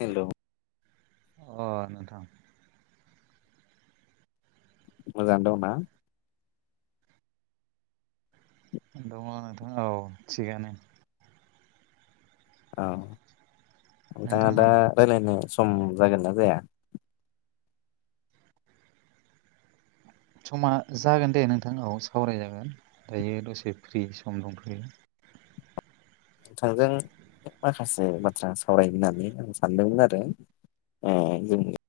हेल' अ नोंथां मोजां दंना दङ नोंथां औ थिगानो औ नोंथाङा दा नोंथाङालाय रायज्लायनो सम जागोन ना जाया? समा जागोन दे नोंथांनाव सावरायजागोन दायो दसे फ्रि सम दंथ'यो नोंथांजों माखासे बाथ्रा सावरायनो होननानै आं सानदोंमोन आरो [unintelligible]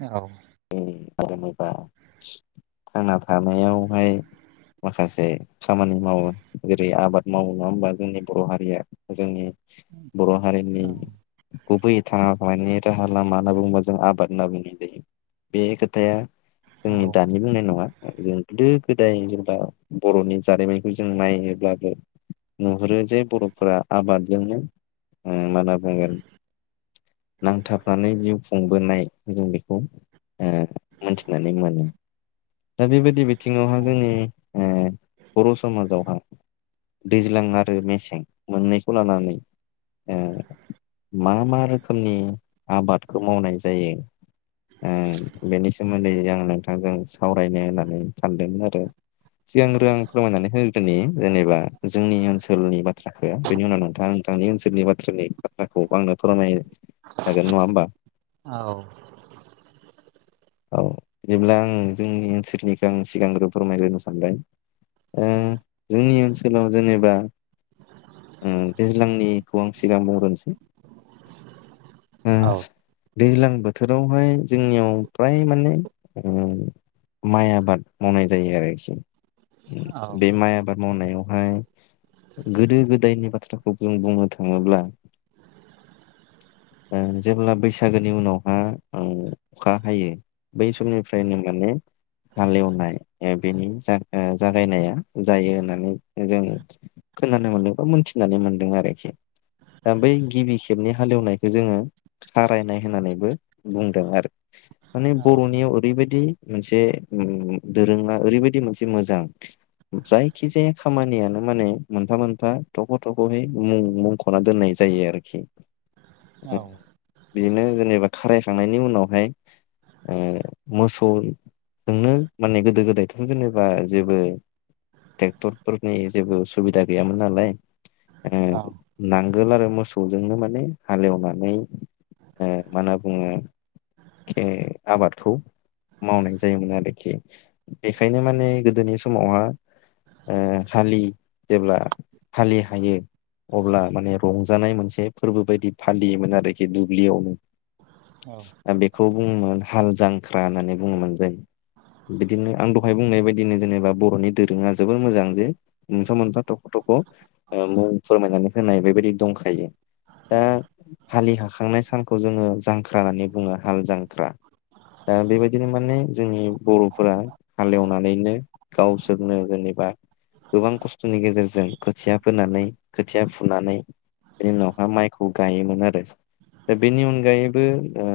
औ ओं जेनबा थांना थानायावहाय माखासे खामानि मावो जेरै आबाद मावो नङा होमबा जोंनि बर' हारिया जोंनि बर' हारिनि औ गुबैयै थांना थानायनि राहा लामा होननानै बुंब्ला जों आबाद होनना बुंनाय जायो बे खोथाया जोंनि औ दानि बुंनाय नङा जों गोदो गोदाय जेनब्ला बर'नि जारिमिनखौ जों नायोब्लाबो नुहुरो जे बर'फोरा आबादजोंनो मा होनना बुंगोन नांथाबनानै जिउ खुंबोनाय जों बेखौ ओ मोनथिनानै मोनो। दा बेबायदि बिथिङावहा औ जोंनि ओ बर' समाजावहा दैज्लां आरो मेसें मोननैखौ लानानै ओ मा मा रोखोमनि आबादखौ मावनाय जायो ओ बेनि सोमोन्दै आं नोंथांजों सावरायनो होननानै सानदों आरो सिगांग्रो आं फोरमायनानै हो नि जेनेबा जोंनि ओनसोलनि बाथ्राखो बेनि उनाव नोंथाङा नोंथांनि ओनसोलनि बाथ्रानि बाथ्राखौ आंनो फोरमनाय जागोन नङा होमबा? हा औ औ जेब्ला आं जोंनि ओनसोलनिखौ आं सिगांग्रो फोरमायग्रोनो सानबाय। ओं जोंनि ओनसोलाव जेनेबा ओं दैज्लांनिखौ आं सिगां बुंग्रोनिसै ओ औ दैज्लां बोथोरावहाय जोंनियाव फ्राय माने माइ आबाद मावनाय जायो आरोखि बे माइ आबाद मावनायावहाय गोदो गोदायनि बाथ्राखौ जों बुंनो थाङोब्ला जेब्ला बैसागोनि उनावहा औ अखा हायो बै समनिफ्रायनो माने हालेवनाय बेनि जागायनाया जायो होननानै जों खोनानो मोन्दों बा मोनथिनानै मोनदों आरोखि। दा बै गिबि खेबनि हालेवनायखौ जोङो खारायनाय होननानैबो बुंदों आरो। माने औ बर'नियाव ओरैबायदि मोनसे दोरोङा ओरैबायदि मोनसे मोजां जायखिजाया खामानियानो माने मोनफा मोनफा थख' थख'यै मुं मखना दोननाय जायो आरोखि। ओ, औ बिदिनो जेनेबा खारायखांनायनि उनावहाय ओ मोसौ नोंनो माने गोदो गोदायथ' जेनेबा जेबो ट्रेक्टरफोरनि जेबो सुबिदा गैयामोन नालाय आरो ओं नांगोल आरो मोसौजोंनो माने हालेवनानै मा ओ होनना बुङो खे आबादखौ मावनाय जायोमोन आरोखि बेखायनो माने गोदोनि समावहा ओ हालि जेब्ला हालि हायो अब्ला माने रंजानाय मोनसे फोरबो बायदि फालियोमोन आरोखि दुब्लियाव औ ओ बेखौ बुङोमोन हाल जांख्रा होननानै बुङोमोन जों बिदिनो आं दहाय बुंनाय बायदिनो जेनेबा बर'नि दोरोङा जोबोर मोजां जे मोनफा मोनफा थख' थख' ओ मुं फोरमायनानै होनाय बेबायदि दंखायो। दा औ औ हालि हाखांनाय सानखौ जोङो जांख्रा होननानै बुङो हाल जांख्रा। दा बेबायदिनो माने जोंनि बर'फोरा हालेवनानैनो गावसोरनो जेनेबा गोबां खस्थ'नि गेजेरजों खोथिया फोनानै खोथिया फुनानै बेनि उनावहा माइखौ गायोमोन आरो दा बेनि अनगायैबो ओ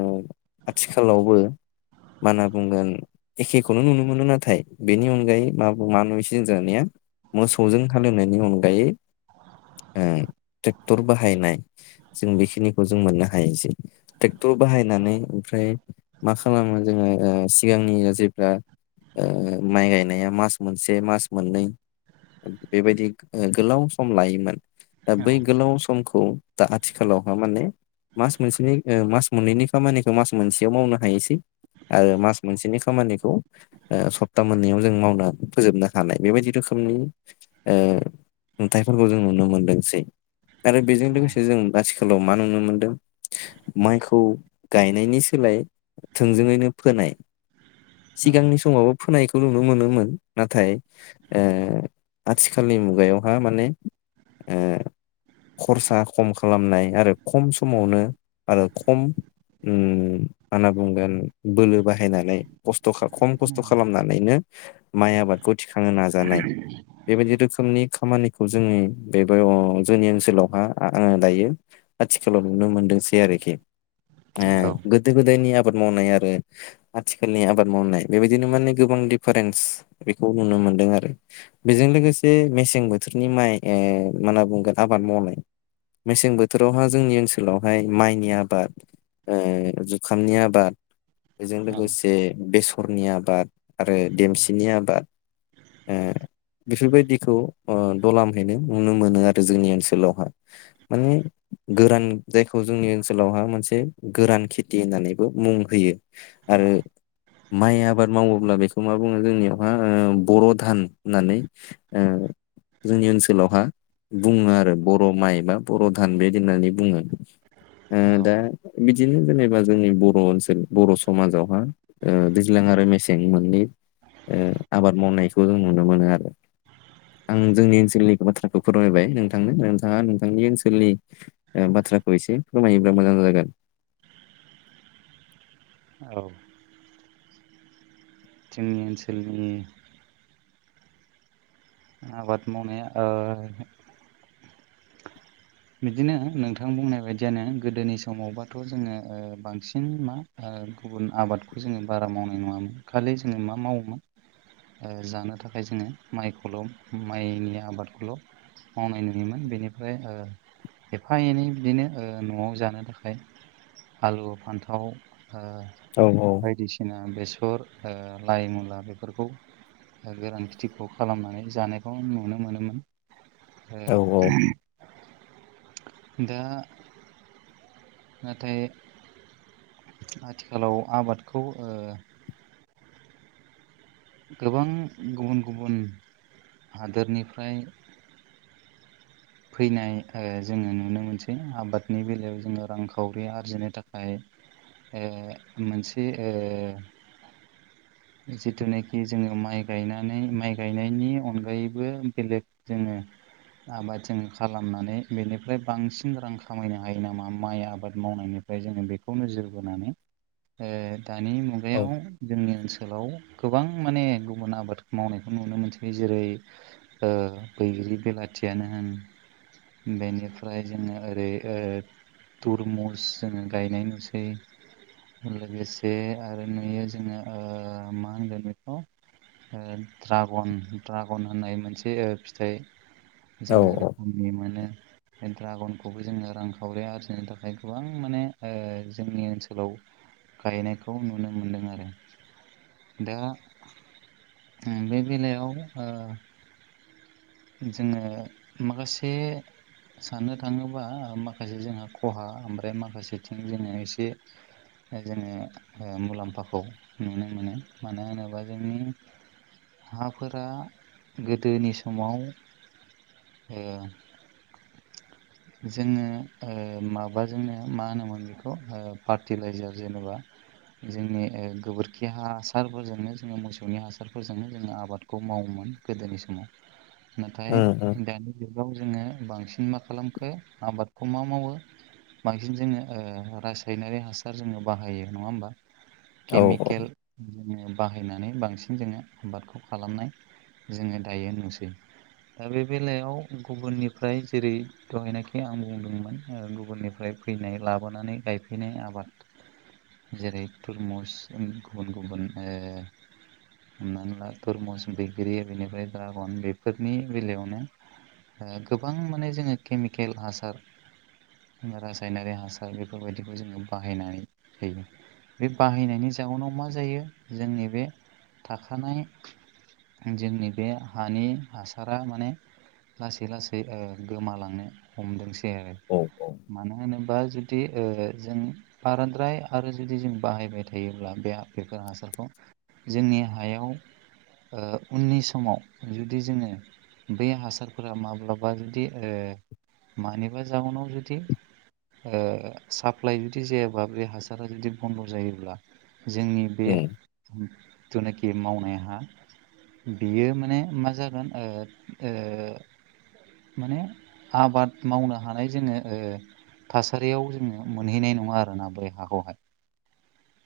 आथिखालावबो मा होनना बुंगोन एखेखौनो नुनो मोनो नाथाय बेनि अनगायै मा मा नुसिनो दानिया मोसौजों हालेवनायनि अनगायै ओ ट्रेक्टर बाहायनाय जों बेखिनिखौ जों मोननो हायो ट्रेक्टर बाहायनानै ओमफ्राय मा खालामो जोङो सिगांनि जायफ्रा ओ माइ गायनाया मास मोनसे मास मोननै बेबायदि ओ गोलाव सम लायोमोन दा बै गोलाव समखौ दा आथिखालावहा माने मास मोनसेनि ओ मास मोननैनि खामानि जों मास मोनसेयाव मावनो हायोसै आरो मास मोनसेनि खामानिखौ ओ सप्ता मोननैयाव जों मावना फोजोबनो हानाय बेबायदि रोखोमनि ओ नुथाइफोरखौ जों नुनो मोनदोंसै। आरो बेजों लोगोसे जों आथिखालाव मा नुनो मोनदों माइखौ गायनायनि सोलाय थोंजोङैनो फोनाय सिगांनि समावबो फोनायखौ नुनो मोनोमोन नाथाय ओ आथिखालनि मुगायावहा माने ओ खरसा खम खालामनाय आरो खम समावनो आरो खम उम मा होनना बुंगोन बोलो बाहायनानै खस्थ' ख खम खस्थ' खालामना नैनो माइ आबादखौ थिखांनो नाजानाय बेबायदि रोखोमनि खामानिखौ जोंनि बेबो अ जोंनि ओनसोलावहा आ आ दायो। आथिखालाव नुनो मोनदोंसै आरोखि ओ गोदो गोदायनि आबाद मावनाय आरो आथिखालनि आबाद मावनाय बेबायदिनो माने गोबां डिफारेन्स बेखौ नुनो मोनदों आरो बेजों लोगोसे मेसें बोथोरनि माइ ओ मा होनना बुंगोन आबाद मावनाय मेसें बोथोरावहा जोंनि ओनसोलावहाय माइनि आबाद ओ जुखामनि आबाद बेजों लोगोसे बेसरनि आबाद आरो देमसिनि आबाद ओ बेफोरबायदिखौ ओ दलामहैनो नुनो मोनो आरो जोंनि ओनसोलावहा माने गोरान जायखौ जोंनि ओनसोलावहा मोनसे गोरान खेथि होननानैबो मुं होयो आरो माइ आबाद मावोब्ला बेखौ मा बुङो जोंनियावहा ओ बर' धान होननानै ओ जोंनि ओनसोलावहा बुङो आरो बर' माइ बा बर' धान बेदि होननानै बुङो। ओ दा बिदिनो जेनेबा जोंनि बर' ओनसोल बर' समाजावहा ओ दैज्लां आरो मेसें मोननै ओ आबाद मावनायखौ जों नुनो मोनो आरो आं जोंनि ओनसोलनिखो बाथ्राखो फोरमायबाय नोंथांनो नोंथाङा नोंथांनि ओनसोलनि ओ बाथ्राखौ एसे फोरमायोब्ला मोजां जागोन। औ जोंनि ओनसोलनि आबाद मावनाया ओ बिदिनो नोंथां बुंनाय बायदियानो गोदोनि समावबाथ' जोङो ओ बांसिन मा ओ गुबुन आबादखौ जोङो बारा मावनाय नङामोन खालि जोङो मा मावोमोन ओ जानो थाखाय जोङो माइखौल' माइनि आबादखौल' मावनाय नुयोमोन बेनिफ्राय ओ एफा एनै बिदिनो ओ न'आव जानो थाखाय आलु फान्थाव ओ औ औ बायदिसिना बेसर ओ लाइ मुला बेफोरखौ गोरान खेथिखौ खालामनानै जानायखौ नुनो मोनोमोन औ ओ दा नाथाय आथिखालाव आबादखौ ए गोबां गुबुन गुबुन हादोरनिफ्राय फैनाय ओ जोङो नुनो मोनसै आबादनि बेलायाव जोङो रांखावरि आरजिनो थाखाय ओ मोनसे ओ जिथुनाखि जोङो माइ गायनानै माइ गायनायनि अनगायैबो बेलेग जोङो आबाद जों खालामनानै बेनिफ्राय बांसिन रां खामायनो हायो नामा माइ आबाद मावनायनि ओमफ्राय जोङो बेखौ नोजोर बोनानै दानि औ मुगायाव जोंनि ओनसोलाव गोबां माने गुबुन आबाद मावनायखौ नुनो मोनसै जेरै ओ बैग्रि बेलाथियानो होन बेनिफ्राय जोङो ओरै तुरमुस जोङो गायनाय नुसै लोगोसे आरो नुयो जोङो मा होनगोन बेखौ ओ ड्रागन ड्रागन होननाय मोनसे फिथाइ जोङो [unintelligible] बे ड्रागनखौबो जोङो रांखावरि आरजिनो थाखाय गोबां माने जोंनि ओनसोलाव गायनायखौ नुनो मोनदों आरो दा उम बे बेलायाव ओ जोङो माखासे साननो थाङोबा माखासे जोंहा खहा ओमफ्राय माखासेथिं जोङो एसे जोङो मुलाम्फाखौ नुनो मोनो मानो होनोबा जोंनि हाफोरा गोदोनि समाव ओ [inaudible] जोङो ओ माबाजोंनो मा होनोमोन बेखौ फार्टिलाइजार जेनेबा जोंनि गोबोरखि हासारफोरजोंनो जोङो मोसौनि हासारफोरजोंनो जोङो आबाद खौ मावोमोन गोदोनि समाव नाथाय औ दानि जुगाव जोङो बांसिन मा खालामखो आबादखौ मा मावो बांसिन जोङो ओ रासायनारि हासार जोङो बाहायो नङा होमबा औ उम औ केमिकेल जोङो बाहायनानै बांसिन जोङो आबादखौ खालामनाय जोङो दायो नुसै दा बे बेलायाव गुबुननिफ्राय जेरै दहायनाखि आं बुंदोंमोन गुबुननिफ्राय फैनाय लाबोनानै गायफैनाय आबाद [inaudible] जेरै तुरमुस गुबुन गुबुन हमनानै ला तरमुस बैग्रि बेनिफ्राय द्रागन बेफोर बेफोरनि बेलायावनो गोबां माने जोङो केमिकेल हासार रासायनारि हासार बेफोरबायदिखौ जोङो बाहायनानै होयो बे बाहायनायनि जाउनाव मा जायो जोंनि बे थाखानाय जोंनि बे हानि हासारा माने लासै लासै गोमालांनो हमदोंसै आरो औ औ मानो होनोबा जुदि ओ जों बारांद्राय आरो जुदि जों बाहायबाय थायोब्ला बे बेफोर हासारखौ जोंनि हायाव ओ उननि समाव जु जुदि जोङो बै हासारफोरा माब्लाबा जुदि ओ मानिबा जाउनाव जुदि ओ साप्लाइ जुदि जायाबा बे हासारा जुदि बन्द' जायोब्ला जोंनि बे उम जेनाखि मावनाय हा बेयो माने मा जागोन ओ ओ माने आबाद मावनो हानाय जोङो ओ थासारियाव जोङो मोनहैनाय नङा आरोना बोरै हाखौहाय [inaudible]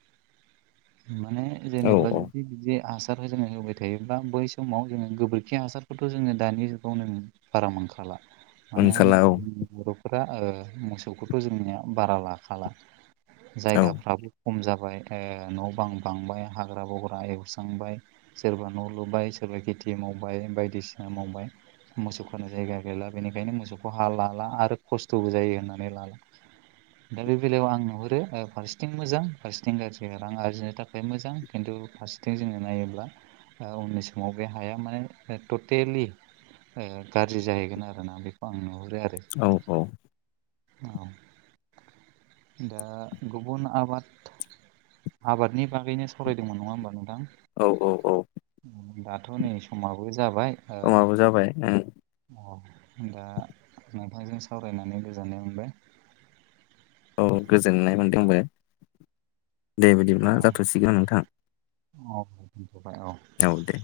माने औ जेनेबा औ जुदि बिदि हासारखौ जोङो होबाय थायोब्ला बै समाव जोङो गोबोर खि हासारखौथ' जोङो दानि जुगावनो बारा मोनखाला मानो मोनखाला होनोब्ला औ जोंङ बर'फोरा ओ मोसौखौथ' जोंनिया बारा लाखाला औ जायगाफ्राबो खम जाबाय ओ न' बां बांबाय हाग्रा बग्रा एवस्रांबाय सोरबा न' लुबाय सोरबा खेथि मावबाय बायदिसिना मावबाय मोसौ खानो जायगा गैला बेनिखायनो मोसौखौ हा लाला आरो खस्थ'बो जायो होननानै लाला [inaudible] दा बेलायाव आं नुहरो फारसेथिं मोजां फारसेथिं गारजि रां आरजिनो थाखाय मोजां खिन्थु फार सेथिं जोङो नायोब्ला उननि समाव बे हाया माने टटेलि ओ गाज्रि जाहैगोन आरोना बेखौ आं नुहुरो आरो औ-औ ओ दा गुबुन आबाद आबादनि बागैनो सावरायदोंमोन नङा होमबा नोंथां औ-औ-औ दाथ' नै समाबो जाबाय समाबो जाबाय ओं ओ दा नोंथांजों सावरायनानै गोजोननाय मोनबाय औ गोजोननाय मोनदों दे औ बिदिब्ला जाथ'सिगोन नोंथां औ दोनथ'बाय औ औ दे